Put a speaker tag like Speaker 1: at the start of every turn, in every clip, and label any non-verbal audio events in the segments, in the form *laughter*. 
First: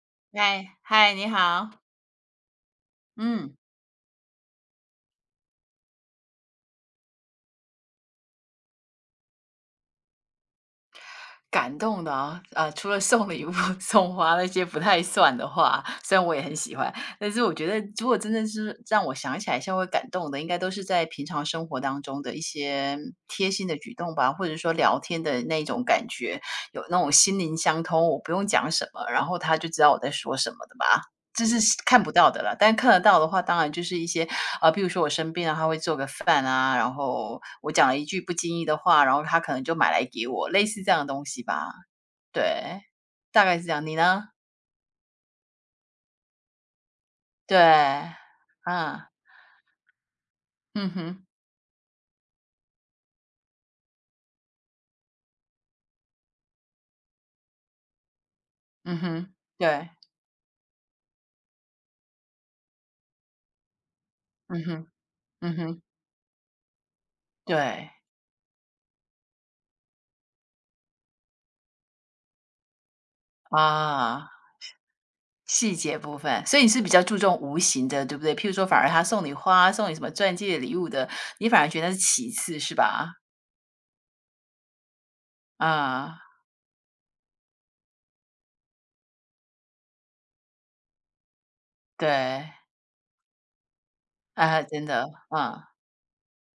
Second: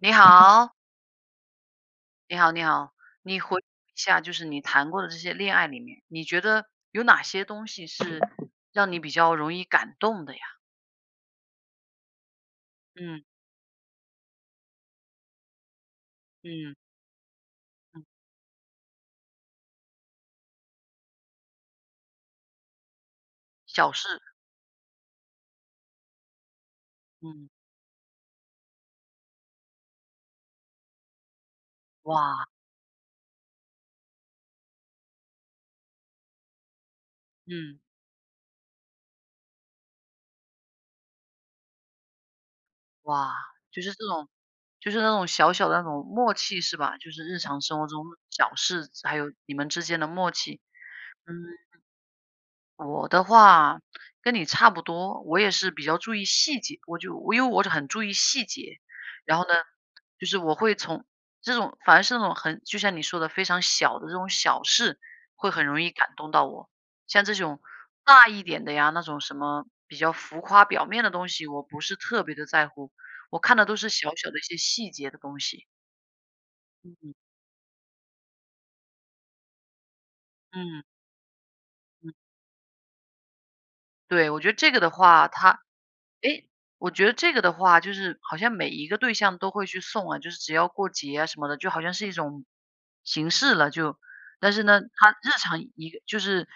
Speaker 1: 你好，
Speaker 2: 嗨，嗨，你好，
Speaker 1: 你好，你好，你
Speaker 2: 嗯，
Speaker 1: 回忆一下，就是你谈过的这些恋爱里面，你觉得有哪些东西是让你比较容易感动的呀？
Speaker 2: 感动的啊，除了
Speaker 1: 嗯
Speaker 2: 送礼物、*laughs* 送花那些不太算的话，虽然我也很
Speaker 1: 嗯
Speaker 2: 喜欢，但是我觉得
Speaker 1: 嗯，
Speaker 2: 如果真的是让我想起来稍微感动的，应该都是在平常生活当中的一些贴心的
Speaker 1: 小
Speaker 2: 举
Speaker 1: 事，
Speaker 2: 动吧，或者说聊天的那种感觉，有那种心
Speaker 1: 嗯，
Speaker 2: 灵相通，我不用讲什么，然后他就知道我在说什么的吧。这是看不到的
Speaker 1: 哇，
Speaker 2: 了，但看得到的话，当然就是一些啊，比如说我生病了，他会做个饭啊，然后我
Speaker 1: 嗯
Speaker 2: 讲了一句不经意的话，然后他可能就买来给我，类似这样的东西吧。对，
Speaker 1: 哇，
Speaker 2: 大概是这
Speaker 1: 就
Speaker 2: 样。
Speaker 1: 是
Speaker 2: 你
Speaker 1: 这
Speaker 2: 呢？
Speaker 1: 种，就是那种小小的那种默契是吧？就是日常生活中
Speaker 2: 对，
Speaker 1: 小事，
Speaker 2: 啊，
Speaker 1: 还有你们之间的默契，
Speaker 2: 嗯哼，
Speaker 1: 嗯。我的话跟你差不多，我也是比较注意细节，我因为我很注意细节，
Speaker 2: 嗯哼，
Speaker 1: 然后呢，
Speaker 2: 对，
Speaker 1: 就是我会从这种反而是那种很就像你说的非常小的这种小
Speaker 2: 嗯哼，
Speaker 1: 事，会
Speaker 2: 嗯
Speaker 1: 很
Speaker 2: 哼，
Speaker 1: 容易感动到我。像这种
Speaker 2: 对，
Speaker 1: 大一点的呀，那种什么比较浮夸表面的东西，我不是特别的在乎，我看的都是小
Speaker 2: 啊，
Speaker 1: 小的一些细节的东西。
Speaker 2: 细节部分，所以你是比较
Speaker 1: 嗯。
Speaker 2: 注重无形的，对不对？譬如说，反而他送你花，送你什么钻戒、礼
Speaker 1: 嗯
Speaker 2: 物的，你反而觉得是
Speaker 1: 嗯，
Speaker 2: 其次，是吧？
Speaker 1: 对，我觉得这个的话，它
Speaker 2: 啊，
Speaker 1: 诶，我觉得这个的话，就是好像每一个对象都会去送啊，就是只要过节啊什么的，就好像是一种
Speaker 2: 对。
Speaker 1: 形式了就。但
Speaker 2: 啊，
Speaker 1: 是呢，
Speaker 2: 真的，
Speaker 1: 他日常
Speaker 2: 嗯，
Speaker 1: 一个就是，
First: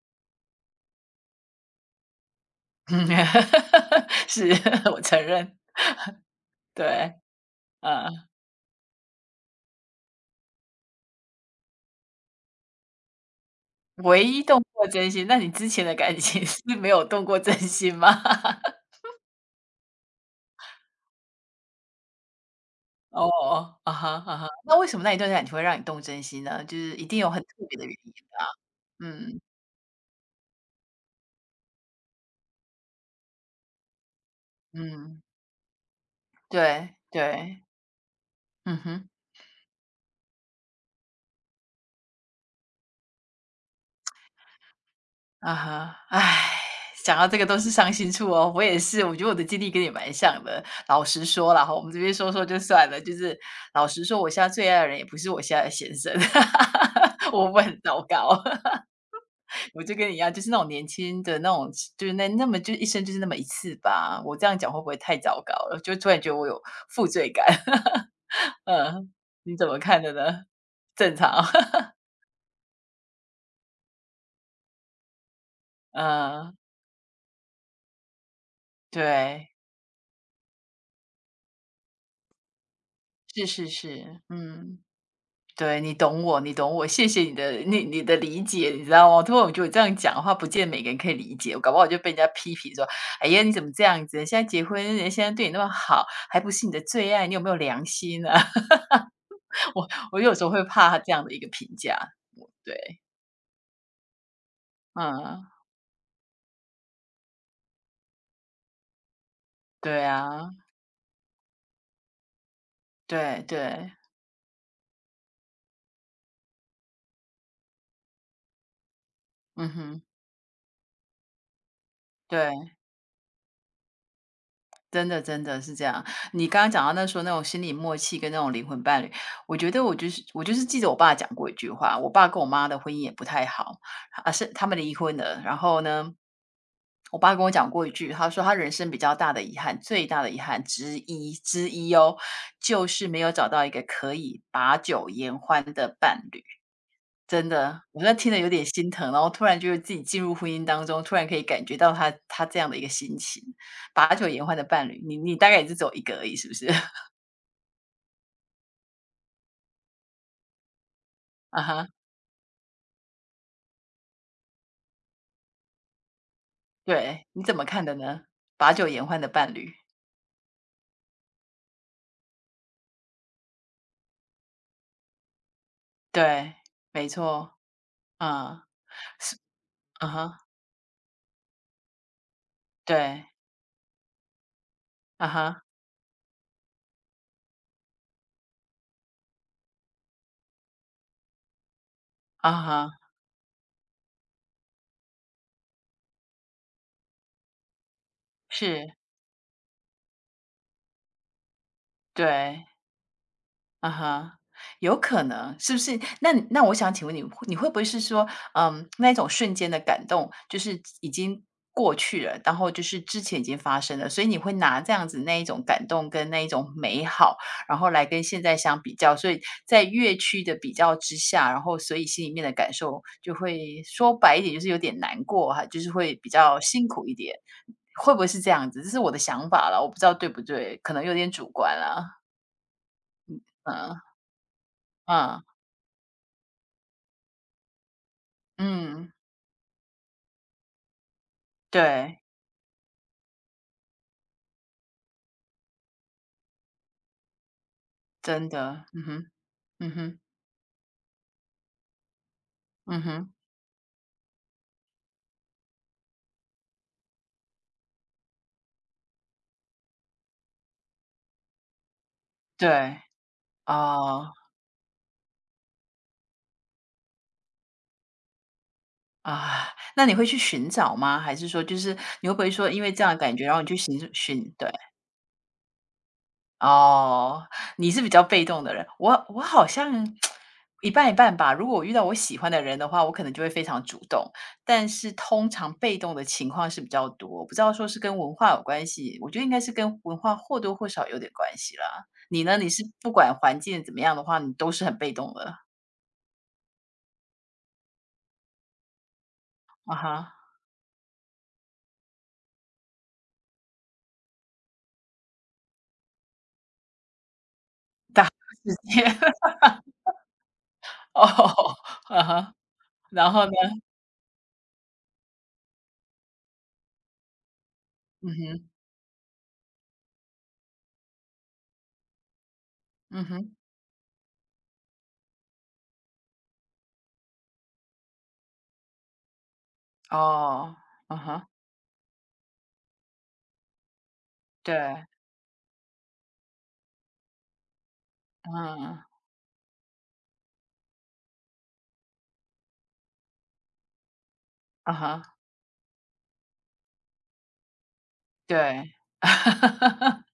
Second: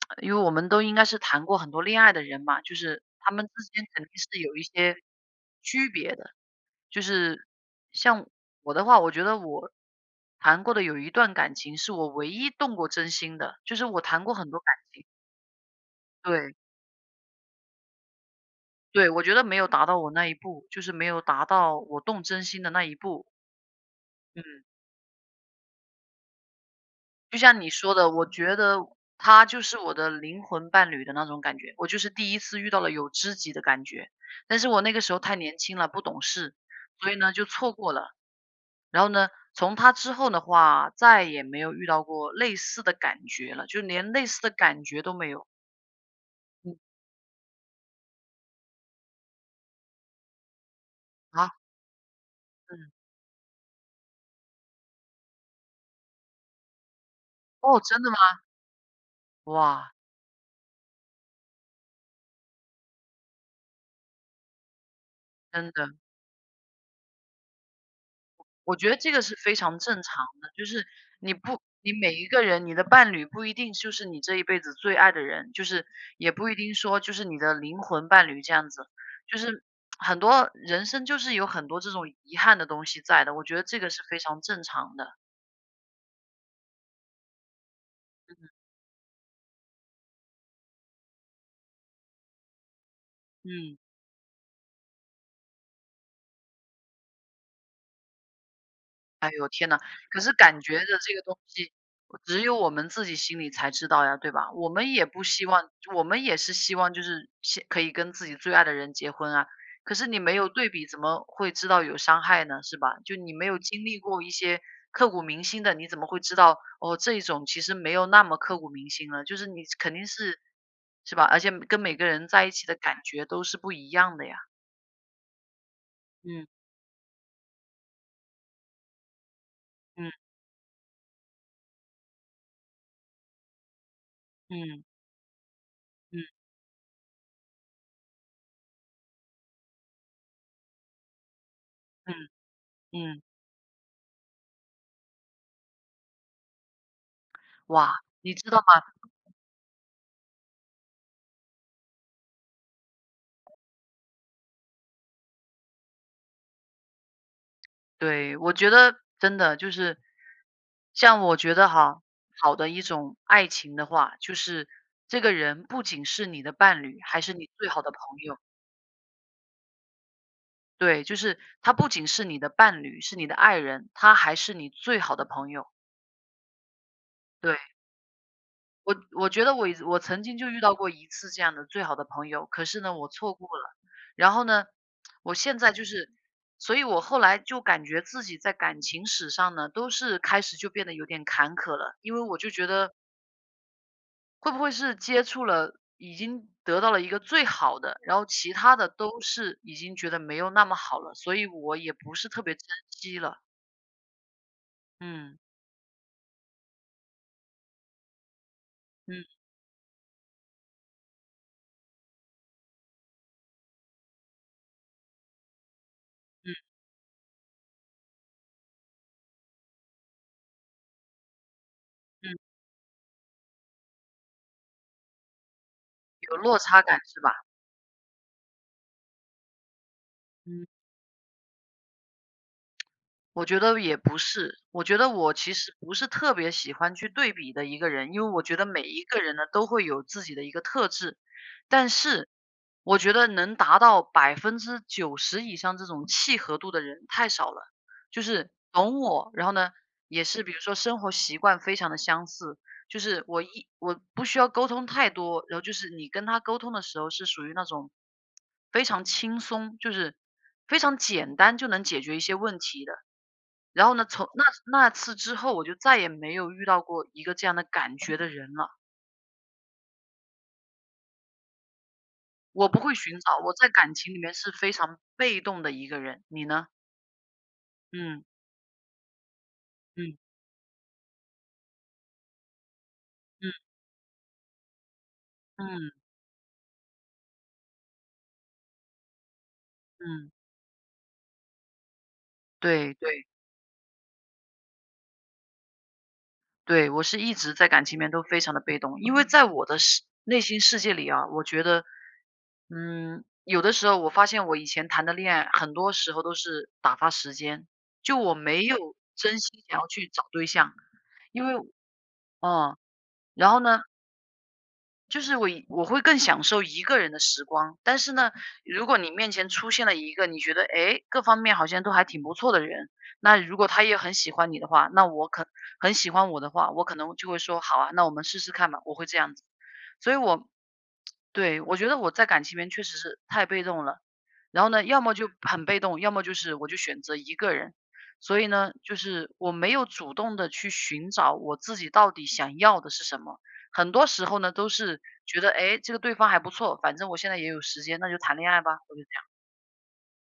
Speaker 1: *tsk* 因为我们都应该是谈过很多恋爱的人嘛，就是他们之间肯定
Speaker 2: *laughs*
Speaker 1: 是
Speaker 2: 是
Speaker 1: 有一
Speaker 2: *laughs*，
Speaker 1: 些
Speaker 2: 我承认，
Speaker 1: 区别的。就
Speaker 2: 对，
Speaker 1: 是
Speaker 2: 嗯，
Speaker 1: 像我的话，我觉得我谈过的有一段感情是我唯一动过真心的，就是我
Speaker 2: 唯
Speaker 1: 谈过
Speaker 2: 一
Speaker 1: 很多
Speaker 2: 动
Speaker 1: 感
Speaker 2: 过
Speaker 1: 情，
Speaker 2: 真心，那你之前的感情 *laughs*
Speaker 1: 对。
Speaker 2: 是没有动过真心吗？*laughs*
Speaker 1: 对，我觉得没有达到我那一步，就是没有达到我动真心的那一步。
Speaker 2: 哦，啊哈，啊
Speaker 1: 嗯，
Speaker 2: 哈，那为什么那一段感情会让你动真心呢？就是一定有
Speaker 1: 就
Speaker 2: 很特
Speaker 1: 像你
Speaker 2: 别的原
Speaker 1: 说的，
Speaker 2: 因，
Speaker 1: 我觉得
Speaker 2: 嗯，
Speaker 1: 他就是我的灵魂伴侣的那种感觉。我就是第一次遇到了有知己的感觉，但是我那个时候
Speaker 2: 嗯，
Speaker 1: 太年轻了，不懂事，
Speaker 2: 对，
Speaker 1: 所以呢就
Speaker 2: 对，
Speaker 1: 错过了。
Speaker 2: 嗯
Speaker 1: 然
Speaker 2: 哼。
Speaker 1: 后呢，从他之后的话，再也没有遇到过类似的感觉了，就连类似的感觉都没有。
Speaker 2: 啊哈，唉，
Speaker 1: 嗯
Speaker 2: 想到这个都是伤心处哦。我也是，我觉得我的经历跟你蛮像的。老实
Speaker 1: 啊，
Speaker 2: 说啦，哈，我们这边说说就算
Speaker 1: 嗯，
Speaker 2: 了，就是老实说，我现在最爱的人也不是我现在的先生，*laughs* 我会很
Speaker 1: 哦，
Speaker 2: 糟
Speaker 1: 真的吗？
Speaker 2: 糕？*laughs* 我
Speaker 1: 哇，
Speaker 2: 就跟你一样，就是那种年轻的那种，就是那么就一生就是那么一次吧。我这样讲会不会太糟糕
Speaker 1: 真
Speaker 2: 了？就
Speaker 1: 的。
Speaker 2: 突然觉得我有负罪感。*laughs*
Speaker 1: 我觉得
Speaker 2: 嗯，
Speaker 1: 这个是非
Speaker 2: 你怎么
Speaker 1: 常
Speaker 2: 看
Speaker 1: 正
Speaker 2: 的
Speaker 1: 常
Speaker 2: 呢？
Speaker 1: 的，就是
Speaker 2: 正
Speaker 1: 你
Speaker 2: 常。
Speaker 1: 不你
Speaker 2: *laughs*
Speaker 1: 每一个人，你的伴侣不一定就是你这一辈子最爱的人，就是也不一
Speaker 2: 嗯，
Speaker 1: 定说就是你的灵魂伴侣这样子，就
Speaker 2: 对，
Speaker 1: 是很多人生就是有很多这种遗憾的东西在的，我
Speaker 2: 是
Speaker 1: 觉得
Speaker 2: 是
Speaker 1: 这个是非
Speaker 2: 是，
Speaker 1: 常正
Speaker 2: 嗯。
Speaker 1: 常的，
Speaker 2: 对，你懂我，你懂我，谢谢你的理解，你知道吗？突然我觉得我这样讲的话，不见得每个人可以理解，我搞不好就被人家批评说：“哎呀，你怎么
Speaker 1: 嗯。
Speaker 2: 这样子？现在结婚，人家现在对你那么好，还不是你的最爱，你有没有良心啊？”
Speaker 1: 哎呦，天
Speaker 2: *laughs*
Speaker 1: 呐，
Speaker 2: 我我
Speaker 1: 可是
Speaker 2: 有时候
Speaker 1: 感
Speaker 2: 会
Speaker 1: 觉的
Speaker 2: 怕他这
Speaker 1: 这个
Speaker 2: 样的一
Speaker 1: 东
Speaker 2: 个评
Speaker 1: 西，
Speaker 2: 价，
Speaker 1: 只有我们
Speaker 2: 对，
Speaker 1: 自己心里才知道呀，对吧？我们也不
Speaker 2: 嗯，
Speaker 1: 希望，我们也是希望就是先可以跟自己最爱的人结婚啊。可
Speaker 2: 对
Speaker 1: 是你没有
Speaker 2: 啊，
Speaker 1: 对比，怎么会知道有伤害呢？是吧？就你
Speaker 2: 对
Speaker 1: 没有经
Speaker 2: 对，
Speaker 1: 历过一些刻骨铭心的，你怎么会知道哦？这一种其实没有那么刻骨铭心了，就是你
Speaker 2: 嗯
Speaker 1: 肯
Speaker 2: 哼，
Speaker 1: 定是，是吧？而且跟每个人在一起的
Speaker 2: 对。
Speaker 1: 感觉都是不一样的呀。
Speaker 2: 真的，真的是这样。你
Speaker 1: 嗯
Speaker 2: 刚刚讲到那时候那种心理默契跟那种灵魂伴侣，我觉得我就
Speaker 1: 嗯
Speaker 2: 是我就是记得我爸讲过一句话，我爸跟我妈的婚姻也不太好，啊是他们
Speaker 1: 嗯
Speaker 2: 离婚了。然后呢，
Speaker 1: 嗯
Speaker 2: 我爸跟我讲过一句，他说他人生比较大的遗憾，最大的遗憾之一
Speaker 1: 嗯
Speaker 2: 哦，就是没
Speaker 1: 嗯，
Speaker 2: 有找到一个可以把酒言欢的伴侣。真的，
Speaker 1: 哇，
Speaker 2: 我现在听
Speaker 1: 你
Speaker 2: 得有
Speaker 1: 知道
Speaker 2: 点
Speaker 1: 吗？
Speaker 2: 心疼，然后突然就是自己进入婚姻当中，突然可以感觉到他这样的一个心情。把酒言欢的伴侣，你大概也是只有一个而已，是不是？*laughs*
Speaker 1: 对，我觉得真的就是，像我觉
Speaker 2: 啊
Speaker 1: 得
Speaker 2: 哈，
Speaker 1: 哈，好的一种爱情的话，就是这个人不仅是你的伴侣，还
Speaker 2: 对，
Speaker 1: 是
Speaker 2: 你
Speaker 1: 你
Speaker 2: 怎么
Speaker 1: 最好
Speaker 2: 看
Speaker 1: 的
Speaker 2: 的
Speaker 1: 朋
Speaker 2: 呢？
Speaker 1: 友。
Speaker 2: 把酒言欢的伴侣，
Speaker 1: 对，就是他不仅是你的伴侣，是你的爱人，他还是你最好的朋友。
Speaker 2: 对，没错，
Speaker 1: 对。
Speaker 2: 啊
Speaker 1: 我觉得我
Speaker 2: 啊
Speaker 1: 曾经
Speaker 2: 哈，
Speaker 1: 就遇到过一次这样的最好的朋友，可是呢，我
Speaker 2: 对，
Speaker 1: 错过了。然后呢，
Speaker 2: 啊
Speaker 1: 我现
Speaker 2: 哈，
Speaker 1: 在就是，所以我后来就感觉自己在感情史上呢，都是开始就变得有点坎坷了，因为我就
Speaker 2: 啊
Speaker 1: 觉得
Speaker 2: 哈，
Speaker 1: 会不会是接触了，已经得到了一个最好的，然后其他的
Speaker 2: 是，
Speaker 1: 都是已经觉得没有那么好了，所以我也不是特别
Speaker 2: 对。
Speaker 1: 珍惜了。
Speaker 2: 啊哈，有可
Speaker 1: 嗯
Speaker 2: 能，是不是？那我想请问你，你会不会是说，嗯，那一种
Speaker 1: 嗯
Speaker 2: 瞬间的感动，就是已经过去了，然后就是之前已经发生了，所以你会拿这样子那一种感动跟那一
Speaker 1: 嗯
Speaker 2: 种美好，然后来跟现在相比较，所以在乐区的比较之下，然后所以心
Speaker 1: 嗯，
Speaker 2: 里面的感受就会说白一点，就是有点难过哈，就是会比
Speaker 1: 有
Speaker 2: 较
Speaker 1: 落差
Speaker 2: 辛
Speaker 1: 感
Speaker 2: 苦一
Speaker 1: 是吧？
Speaker 2: 点，会不会是这样子？这是我的想法了，我不知道对不
Speaker 1: 嗯。
Speaker 2: 对，可能有点主观了，
Speaker 1: 我觉得也
Speaker 2: 嗯
Speaker 1: 不是，我觉得我
Speaker 2: 嗯。
Speaker 1: 其实不是特别喜欢去对比的一个人，因为我觉得每一
Speaker 2: 嗯，
Speaker 1: 个人呢都会有自己的一个特质，但
Speaker 2: 对，
Speaker 1: 是我觉得能达到90%以上这种契合度的人太少了，就
Speaker 2: 真
Speaker 1: 是
Speaker 2: 的，
Speaker 1: 懂
Speaker 2: 嗯哼，
Speaker 1: 我，然后呢
Speaker 2: 嗯哼，
Speaker 1: 也是比如说生活习惯非常的相似，就
Speaker 2: 嗯
Speaker 1: 是
Speaker 2: 哼，
Speaker 1: 我不需要沟通太多，然后就是你跟他沟通的时候是属于那种非常轻松，就是非常简单就能解决一些问题的。
Speaker 2: 对，
Speaker 1: 然后呢，从
Speaker 2: 哦，
Speaker 1: 那那次之后，我就再也没有遇到过一个这样的感觉的人了。
Speaker 2: 啊，那你会去寻找吗？还是说就是你会不会
Speaker 1: 我
Speaker 2: 说因
Speaker 1: 不
Speaker 2: 为
Speaker 1: 会
Speaker 2: 这样的
Speaker 1: 寻
Speaker 2: 感
Speaker 1: 找，
Speaker 2: 觉，
Speaker 1: 我
Speaker 2: 然后你
Speaker 1: 在
Speaker 2: 去
Speaker 1: 感
Speaker 2: 寻
Speaker 1: 情里面是
Speaker 2: 寻对
Speaker 1: 非常被动的一个人。你呢？
Speaker 2: 哦，你是比较
Speaker 1: 嗯
Speaker 2: 被动的人，我好像
Speaker 1: 嗯
Speaker 2: 一半一半吧。如果我遇到我喜欢的人的话，我可能就会
Speaker 1: 嗯
Speaker 2: 非常主动，但是通常
Speaker 1: 嗯
Speaker 2: 被动的情况是比较多。不知道说是跟文化有关系，我觉得应该是跟文
Speaker 1: 嗯，
Speaker 2: 化或多或少有点关系啦。你呢？你是
Speaker 1: 对
Speaker 2: 不
Speaker 1: 对
Speaker 2: 管环境怎么样的话，你都是很被动的。
Speaker 1: 对，我是一直在感情里面都非常的被动，因为在我的
Speaker 2: 啊
Speaker 1: 世
Speaker 2: 哈，
Speaker 1: 内心世界里啊，我觉得，嗯，有的时候我发现我以前谈的恋爱，很多时候都是打发时间，就我没
Speaker 2: 直
Speaker 1: 有
Speaker 2: 接
Speaker 1: 真心想要去找对象，
Speaker 2: *laughs* 哦，
Speaker 1: 因为
Speaker 2: 啊哈，
Speaker 1: 嗯，
Speaker 2: 然后呢？
Speaker 1: 然后呢，就是我会更享受一个人的时光，但是
Speaker 2: 嗯
Speaker 1: 呢，
Speaker 2: 哼，
Speaker 1: 如果你面前出现了一个你觉得，诶，各方面好像都还挺不错的人，
Speaker 2: 嗯
Speaker 1: 那
Speaker 2: 哼，
Speaker 1: 如果他也很喜欢你的话，那我可很喜欢我的话，我可能就会说好啊，那我们试试看吧，我会这样子。所以我
Speaker 2: 哦，啊哈，
Speaker 1: 对，我觉得我在感情里面确实是太被动了，然后呢，要
Speaker 2: 对，
Speaker 1: 么就很被动，要么就是我就选择一个人。所以呢，就
Speaker 2: 嗯，
Speaker 1: 是我没有主动的去寻找我自己到底想要的是什么。很多时候呢，都
Speaker 2: 啊
Speaker 1: 是
Speaker 2: 哈，
Speaker 1: 觉得，哎，这个对方还不错，反正我现在也有时间，那就谈恋爱吧，
Speaker 2: 对。
Speaker 1: 我就这样。
Speaker 2: *laughs*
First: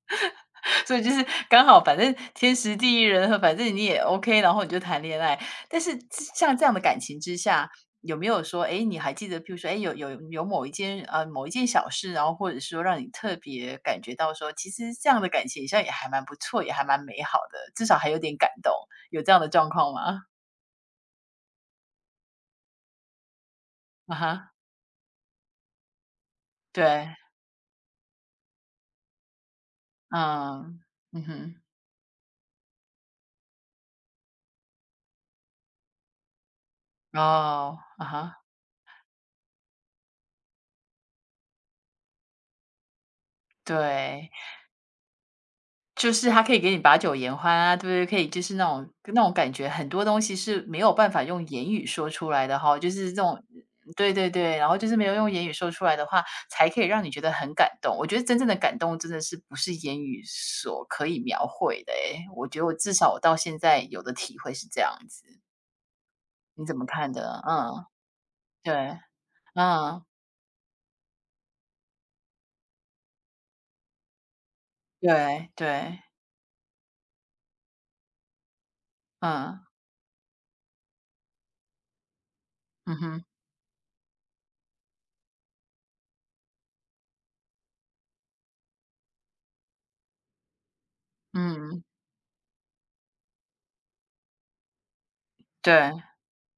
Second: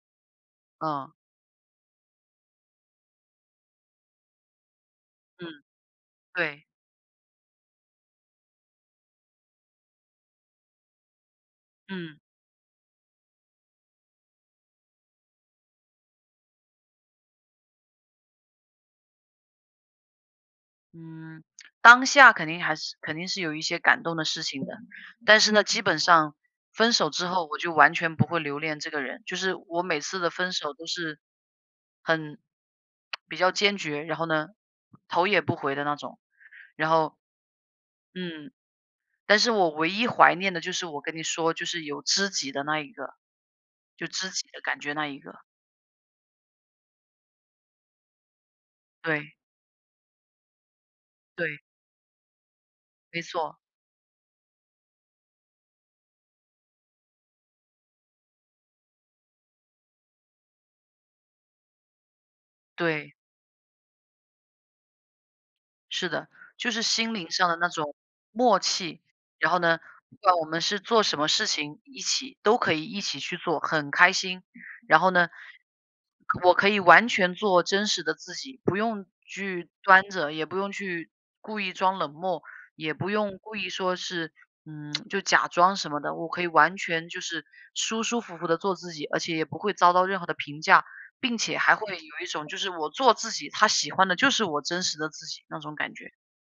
Speaker 2: 所以就
Speaker 1: 嗯，
Speaker 2: 是刚好，反正天时地利人和，反正你也 OK，然后你就谈恋爱。
Speaker 1: 嗯，
Speaker 2: 但是这像这
Speaker 1: 对，
Speaker 2: 样的感情之下，有没有说，哎，你还记得，譬如说，哎，有某一件小事，
Speaker 1: 嗯，
Speaker 2: 然后或者是说让你特别感觉到说，其实这样的感情好像也还蛮不错，也还蛮美好的，至少还有点感动，有这样的状况吗？
Speaker 1: 嗯，当下肯定是有一些感
Speaker 2: 啊
Speaker 1: 动的事
Speaker 2: 哈，
Speaker 1: 情的，但是呢，基本上分
Speaker 2: 对，
Speaker 1: 手之后，我就完全不会留恋这个人，就是我每次的分手
Speaker 2: 嗯，
Speaker 1: 都是
Speaker 2: 嗯哼，
Speaker 1: 很比较坚决，然后呢，头也不回的那种。然后，
Speaker 2: 哦，啊哈，
Speaker 1: 嗯，但是我唯一怀念的就是我跟你说，就是有知己的那一个。就
Speaker 2: 对。
Speaker 1: 知己的感觉那一个，
Speaker 2: 就是他可以给你把酒言欢啊，对不对？可以就是那种
Speaker 1: 对，
Speaker 2: 感觉，很多东西是没有办法用
Speaker 1: 对，
Speaker 2: 言语说出来的哈，就是这
Speaker 1: 没
Speaker 2: 种
Speaker 1: 错，
Speaker 2: 对对对，然后就是没有用言语说出来的话，才可以让你觉得很感动。我觉得真正的感动真的是不是言语所可以描绘的诶，我觉得我至少
Speaker 1: 对，
Speaker 2: 我到现在有的体会是这样子，
Speaker 1: 是的，
Speaker 2: 你
Speaker 1: 就
Speaker 2: 怎
Speaker 1: 是
Speaker 2: 么看
Speaker 1: 心灵
Speaker 2: 的？
Speaker 1: 上的那
Speaker 2: 嗯，
Speaker 1: 种默
Speaker 2: 对，
Speaker 1: 契。然后呢，
Speaker 2: 嗯，
Speaker 1: 不管我们是做什么事情，一起都可以一起去做，很开心。然后呢，
Speaker 2: 对对，
Speaker 1: 我可以完全做真实的自己，不用
Speaker 2: 嗯，
Speaker 1: 去端着，也不用去故意装冷漠，也
Speaker 2: 嗯
Speaker 1: 不
Speaker 2: 哼，
Speaker 1: 用故意说是，嗯，就假装什么的。我可以完全就是舒舒服服的做自己，而且也不会遭到任何的评价。并且还
Speaker 2: 嗯，
Speaker 1: 会有一种就是我做自己，他喜欢的就是我真实的自己那种
Speaker 2: 对。
Speaker 1: 感觉。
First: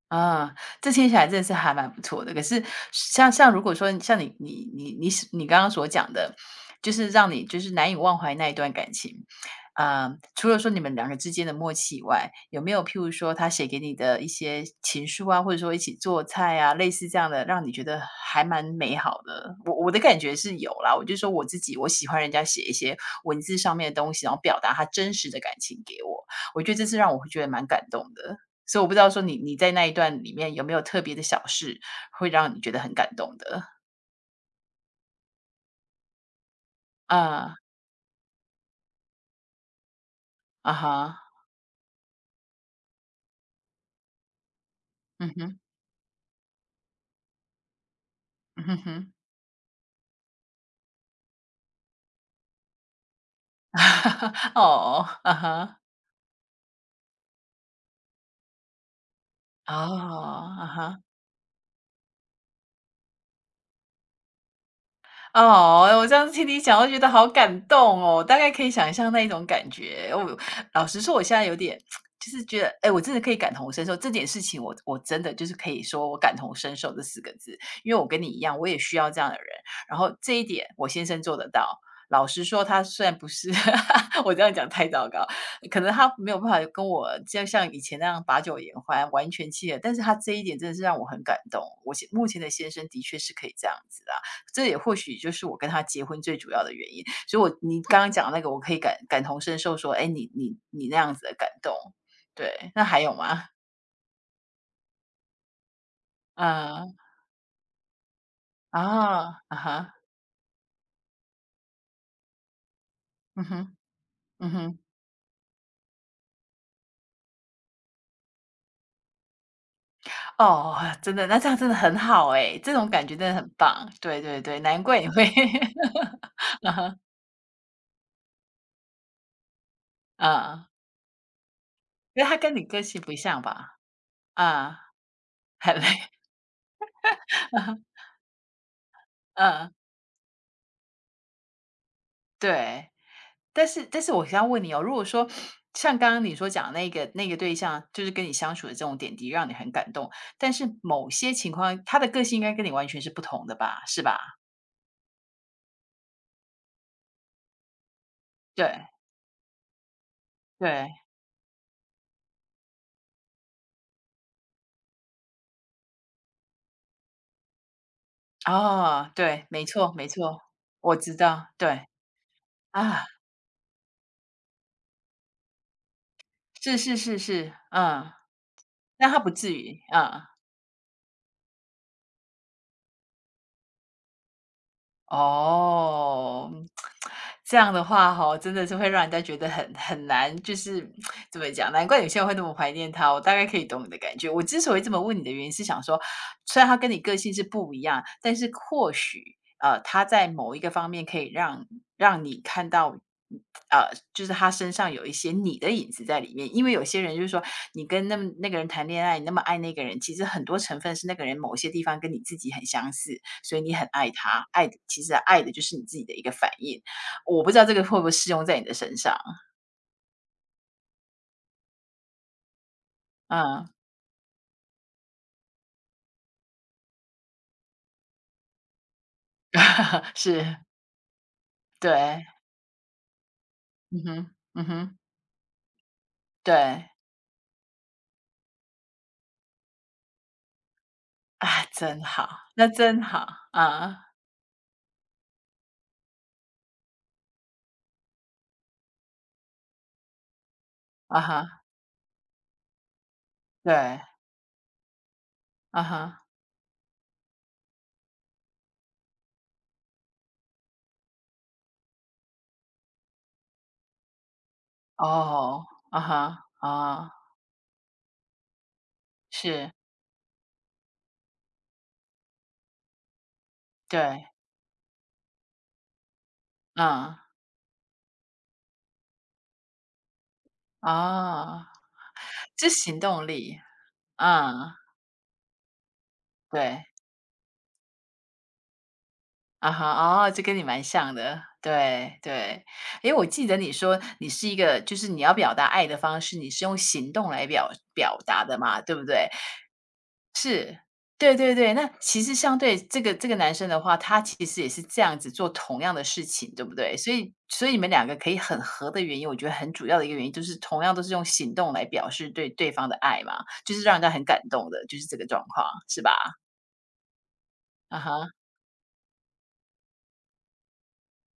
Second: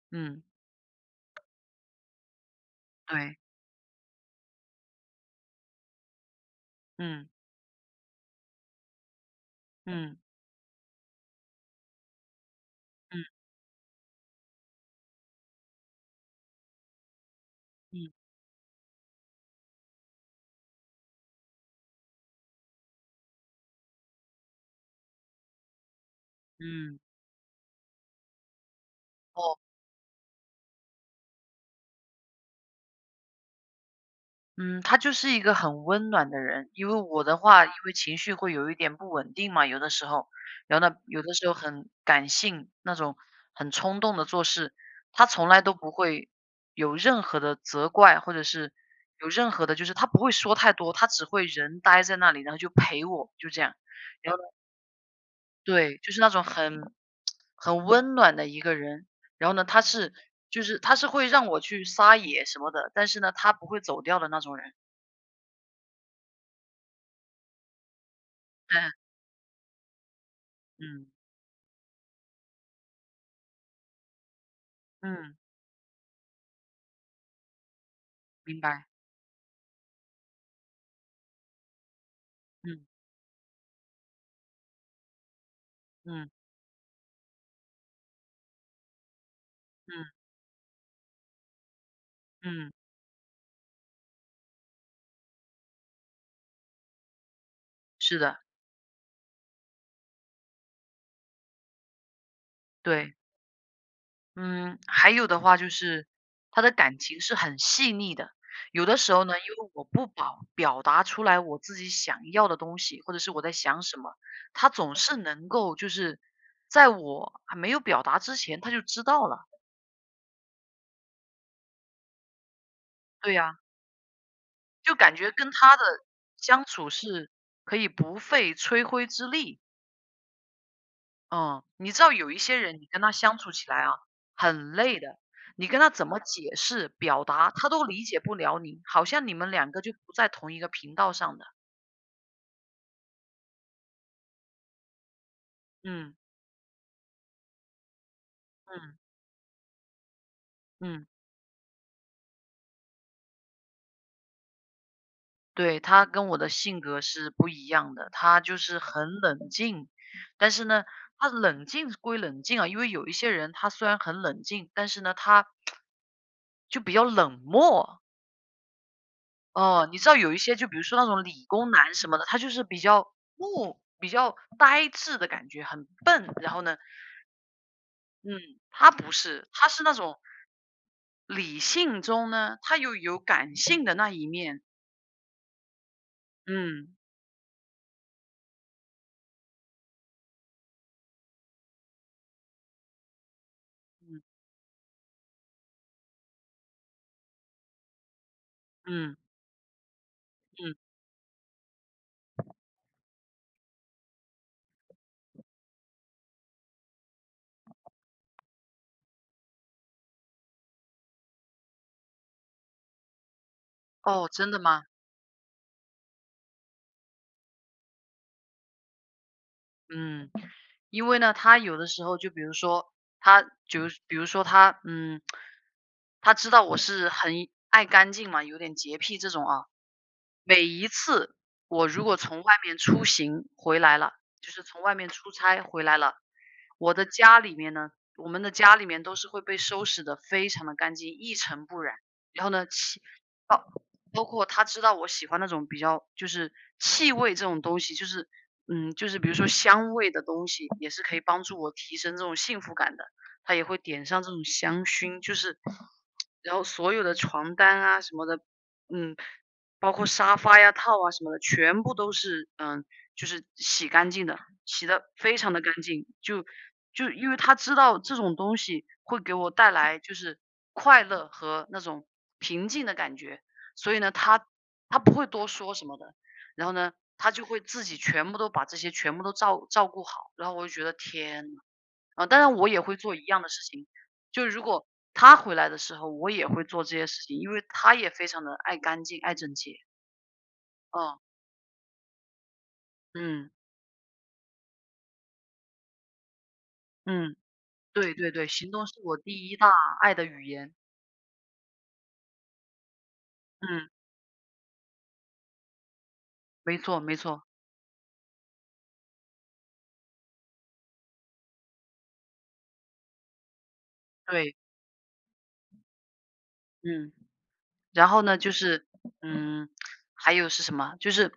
Speaker 1: 嗯，
Speaker 2: 啊，这听起来真的是还蛮不错的。可是像
Speaker 1: 对，
Speaker 2: 像如果说像你刚刚所讲的，就是
Speaker 1: 嗯
Speaker 2: 让你就是难以忘怀那一段感情，啊、
Speaker 1: 嗯
Speaker 2: 除了说你们两个之间的默契以外，有没有譬如说
Speaker 1: 嗯
Speaker 2: 他写给你的一些情书啊，或者说一起做菜啊，类似这样的，让你觉得
Speaker 1: 嗯
Speaker 2: 还蛮美好的？我的感觉是有啦，我就说我自己我喜欢人家写一些文字上面的东西，然后表达他真实的感情给我，我觉得这是
Speaker 1: 嗯，
Speaker 2: 让我会觉得蛮感动的。所以我不知道说你
Speaker 1: 哦，
Speaker 2: 你在那一段里面有没有特别的小事，会让你觉得很感动的？
Speaker 1: 嗯，他就是一个很温暖的人。因为我的
Speaker 2: 啊，
Speaker 1: 话，因为情绪会有一点不稳定嘛，有的时候，
Speaker 2: 啊
Speaker 1: 然后呢，
Speaker 2: 哈，
Speaker 1: 有的时候很感性，那种很冲动的做事，他
Speaker 2: 嗯
Speaker 1: 从
Speaker 2: 哼，
Speaker 1: 来都不会有任何的责怪，或者
Speaker 2: 嗯
Speaker 1: 是
Speaker 2: 哼嗯哼。
Speaker 1: 有任何的，就是他不会说太多，他只会人待在那里，然后就陪我，就这样。然后
Speaker 2: *laughs* 哦，啊哈，
Speaker 1: 对，就是那种很温暖的一个人。然后呢，
Speaker 2: 哦，啊
Speaker 1: 他
Speaker 2: 哈。
Speaker 1: 是会让我去撒野什么的，但是呢，他不会走掉的那种人。
Speaker 2: 哦，我这样听你讲，我觉得好感动哦。大概可以
Speaker 1: *laughs*
Speaker 2: 想
Speaker 1: 嗯
Speaker 2: 象那一种感觉。我老实
Speaker 1: 嗯
Speaker 2: 说，我现在有点 *tsk* 就是觉得，哎，我真的可以感同身受这件事情我真的
Speaker 1: 嗯，
Speaker 2: 就是可以说我感同身受这四个字，因为我跟你一样，
Speaker 1: 明
Speaker 2: 我也
Speaker 1: 白。
Speaker 2: 需要这样的人。然后这一点，我先生做得到。老实说，
Speaker 1: 嗯
Speaker 2: 他虽然不是 *laughs* 我这样讲太糟糕，可能他
Speaker 1: 嗯
Speaker 2: 没有办法跟我就像以前那样把酒言欢、完全契合，但
Speaker 1: 嗯
Speaker 2: 是他这一点真的是让我很感动。我现目前的先
Speaker 1: 嗯，
Speaker 2: 生的确是可以这样子啊。这也或许就是我跟他结婚最主要的原因。所以我你刚刚
Speaker 1: 是
Speaker 2: 讲的
Speaker 1: 的，
Speaker 2: 那个，我可以感同身受，说，哎，你那样子的感动，对。那还有
Speaker 1: 对。
Speaker 2: 吗？
Speaker 1: 嗯，还有的话就是他的
Speaker 2: 啊，
Speaker 1: 感情是很细腻的。有的时候呢，
Speaker 2: 啊，
Speaker 1: 因
Speaker 2: 啊
Speaker 1: 为我
Speaker 2: 哈，
Speaker 1: 不保表达出来我自己想要的东西，或者是我
Speaker 2: 嗯
Speaker 1: 在
Speaker 2: 哼，
Speaker 1: 想什么，
Speaker 2: 嗯
Speaker 1: 他
Speaker 2: 哼，
Speaker 1: 总是能够就是在我还没有表达之前，他就知道了。
Speaker 2: 哦，真的，那这样真的很好哎，这种感觉真
Speaker 1: 对
Speaker 2: 的很
Speaker 1: 呀，
Speaker 2: 棒。对对对，难
Speaker 1: 就
Speaker 2: 怪你
Speaker 1: 感
Speaker 2: 会
Speaker 1: 觉跟他的
Speaker 2: *laughs*
Speaker 1: 相处是可以不费吹灰之力。
Speaker 2: 啊，
Speaker 1: 嗯，你知道
Speaker 2: 因为
Speaker 1: 有
Speaker 2: 他
Speaker 1: 一
Speaker 2: 跟
Speaker 1: 些
Speaker 2: 你
Speaker 1: 人，
Speaker 2: 个
Speaker 1: 你
Speaker 2: 性
Speaker 1: 跟他
Speaker 2: 不
Speaker 1: 相
Speaker 2: 像
Speaker 1: 处起
Speaker 2: 吧？
Speaker 1: 来啊，很
Speaker 2: 啊，
Speaker 1: 累的。你
Speaker 2: 很
Speaker 1: 跟
Speaker 2: 累，
Speaker 1: 他怎么解释、表达，他都理
Speaker 2: *laughs*
Speaker 1: 解不了你，好像你们两
Speaker 2: 嗯，
Speaker 1: 个就不在同一个频道上的。
Speaker 2: 对。但是我想要问你哦，如果说像刚
Speaker 1: 嗯
Speaker 2: 刚你所讲的那个对象，就是跟你相处的这种
Speaker 1: 嗯
Speaker 2: 点滴让你很感动，但是
Speaker 1: 嗯，
Speaker 2: 某些情况他的个性应该跟你完全是不同的吧？是吧？
Speaker 1: 对，他跟我的性格是不一样的，他就
Speaker 2: 对
Speaker 1: 是很冷静，但是呢，
Speaker 2: 对，
Speaker 1: 他冷静归冷静啊，因为有一些人他虽然很冷静，但是呢，他就比较冷漠。
Speaker 2: 哦，对，没
Speaker 1: 哦，
Speaker 2: 错
Speaker 1: 你
Speaker 2: 没
Speaker 1: 知道有一
Speaker 2: 错，
Speaker 1: 些就比如
Speaker 2: 我
Speaker 1: 说那
Speaker 2: 知
Speaker 1: 种理
Speaker 2: 道，
Speaker 1: 工
Speaker 2: 对，
Speaker 1: 男什么的，他就是比
Speaker 2: 啊，
Speaker 1: 较木、比较呆滞的感觉，很笨。然后
Speaker 2: 是
Speaker 1: 呢，
Speaker 2: 是是是，嗯，
Speaker 1: 嗯，他
Speaker 2: 但
Speaker 1: 不
Speaker 2: 他不
Speaker 1: 是，
Speaker 2: 至
Speaker 1: 他
Speaker 2: 于，
Speaker 1: 是那种
Speaker 2: 嗯。
Speaker 1: 理性中呢，他又有感性的那一面。
Speaker 2: 哦，
Speaker 1: 嗯
Speaker 2: 这样的话哈，真的是会让人家觉得很难，就是怎么讲？难怪有些人会那么怀念他，我大概可以懂你的感
Speaker 1: 嗯
Speaker 2: 觉。我之所以这么问你的原因是想说，虽然他跟你个性是不一样，但是或
Speaker 1: 嗯
Speaker 2: 许，他在某一个
Speaker 1: 嗯，
Speaker 2: 方面可以让你看到，就是他身上有一些你的影子在里面。因为有些人就是说，你跟那个人谈恋爱，你那么爱那个人，其实很多成分是那个人某些地方跟你自己很相似。所以你很爱
Speaker 1: 哦，
Speaker 2: 他，
Speaker 1: 真的
Speaker 2: 爱的
Speaker 1: 吗？
Speaker 2: 其实爱的就是你自己的一个反应。我不知道这个会不会适用在你的身上，
Speaker 1: 嗯。因为呢，他有的时候就比如说他
Speaker 2: 嗯，
Speaker 1: 就比如说他，嗯，他知道我是很爱干净嘛，有点洁癖这种啊。
Speaker 2: *laughs* 是，
Speaker 1: 每一次我如果
Speaker 2: 对，
Speaker 1: 从外面出行回来
Speaker 2: 嗯
Speaker 1: 了，
Speaker 2: 哼，
Speaker 1: 就是
Speaker 2: 嗯
Speaker 1: 从外
Speaker 2: 哼，
Speaker 1: 面出差回来了，
Speaker 2: 对，
Speaker 1: 我的家里面呢，我们的家里面都是会被收拾的非常的干净，一
Speaker 2: 啊，
Speaker 1: 尘不染。
Speaker 2: 真好，
Speaker 1: 然后呢，
Speaker 2: 那真好，
Speaker 1: 包
Speaker 2: 啊，
Speaker 1: 包括他知道我喜欢那种比较就是气味这种东西，就是嗯，就是比如说香味的东西，也是可
Speaker 2: 啊
Speaker 1: 以帮助
Speaker 2: 哈，
Speaker 1: 我提升这种幸福感的。他也会
Speaker 2: 对，
Speaker 1: 点上这种香薰，就是
Speaker 2: 啊哈，
Speaker 1: 然后所有的床单啊什么的，嗯，包括沙发呀、套啊什么的，全部都是，嗯，就是洗干净的。洗得非常的
Speaker 2: 哦，
Speaker 1: 干
Speaker 2: 啊
Speaker 1: 净，就
Speaker 2: 哈，啊，
Speaker 1: 就因为他知道这种东西会给我带
Speaker 2: 是，
Speaker 1: 来就是快乐和那种平静的感觉，所以呢，
Speaker 2: 对，
Speaker 1: 他不会多说什么的。然后呢，
Speaker 2: 嗯，
Speaker 1: 他就会自己全部都把这些全部都照顾好，然后我就觉得天呐，
Speaker 2: 啊，
Speaker 1: 啊，当然
Speaker 2: 这
Speaker 1: 我也会
Speaker 2: 行
Speaker 1: 做一
Speaker 2: 动
Speaker 1: 样的
Speaker 2: 力，
Speaker 1: 事情，就如
Speaker 2: 嗯，
Speaker 1: 果他回来的时候，我也会做
Speaker 2: 对。
Speaker 1: 这些事情，因为他也非常的爱干净、爱整
Speaker 2: 啊
Speaker 1: 洁，
Speaker 2: 哈，哦，这跟你蛮像
Speaker 1: 嗯，
Speaker 2: 的，对对。诶，我记
Speaker 1: 嗯，
Speaker 2: 得你说你是一个就是你要表达爱的方式，你是用行动
Speaker 1: 嗯，
Speaker 2: 来表
Speaker 1: 对
Speaker 2: 表
Speaker 1: 对
Speaker 2: 达
Speaker 1: 对，
Speaker 2: 的
Speaker 1: 行
Speaker 2: 嘛，
Speaker 1: 动是
Speaker 2: 对不
Speaker 1: 我
Speaker 2: 对？
Speaker 1: 第一大爱的语言。
Speaker 2: 是，对对对。那其实相对这个男生的
Speaker 1: 嗯，
Speaker 2: 话，他其实也是这样子做同样的事情，对不
Speaker 1: 没
Speaker 2: 对？
Speaker 1: 错
Speaker 2: 所
Speaker 1: 没
Speaker 2: 以
Speaker 1: 错，
Speaker 2: 所以你们两个可以很合的原因，我觉得很主要的一个原因就是同样都是用行动来表示对方的爱嘛，就是让人家很感
Speaker 1: 对，
Speaker 2: 动的，就是这个状况，是吧？
Speaker 1: 嗯。
Speaker 2: 啊
Speaker 1: 然后
Speaker 2: 哈，
Speaker 1: 呢，就是嗯，还有是什么？就是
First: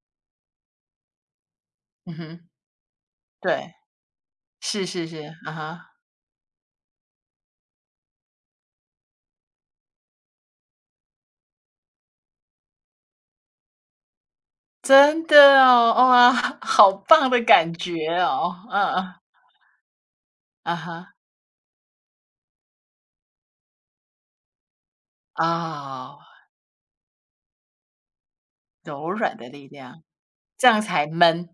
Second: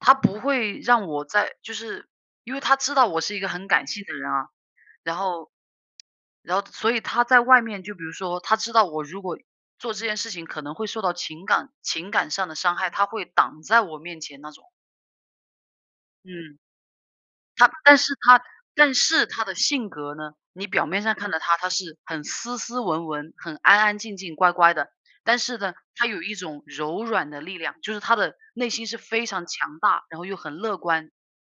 Speaker 1: 他不会让我在就是
Speaker 2: 嗯哼，
Speaker 1: 因为他知道我是一个很
Speaker 2: 对，
Speaker 1: 感性的人啊，
Speaker 2: 是是
Speaker 1: 然
Speaker 2: 是，啊
Speaker 1: 后
Speaker 2: 哈。
Speaker 1: 所以他在外面就比如说，他知道我如果做这件事情可能会受到情感上的伤害，他会挡在我面前那种。
Speaker 2: 真的哦，哇，*laughs*
Speaker 1: 嗯。
Speaker 2: 好棒的
Speaker 1: 他
Speaker 2: 感
Speaker 1: 但
Speaker 2: 觉
Speaker 1: 是他
Speaker 2: 哦，嗯，
Speaker 1: 但
Speaker 2: 嗯
Speaker 1: 是他的性格呢，你
Speaker 2: 啊
Speaker 1: 表面
Speaker 2: 哈，
Speaker 1: 上看到他，他是很斯斯文文、很安安静静、乖乖的，但是呢，他
Speaker 2: 啊，
Speaker 1: 有一种柔软的力量，就是他的内心是
Speaker 2: 柔
Speaker 1: 非
Speaker 2: 软
Speaker 1: 常
Speaker 2: 的力
Speaker 1: 强
Speaker 2: 量，
Speaker 1: 大，然后又很
Speaker 2: 这
Speaker 1: 乐
Speaker 2: 样才
Speaker 1: 观。
Speaker 2: 闷。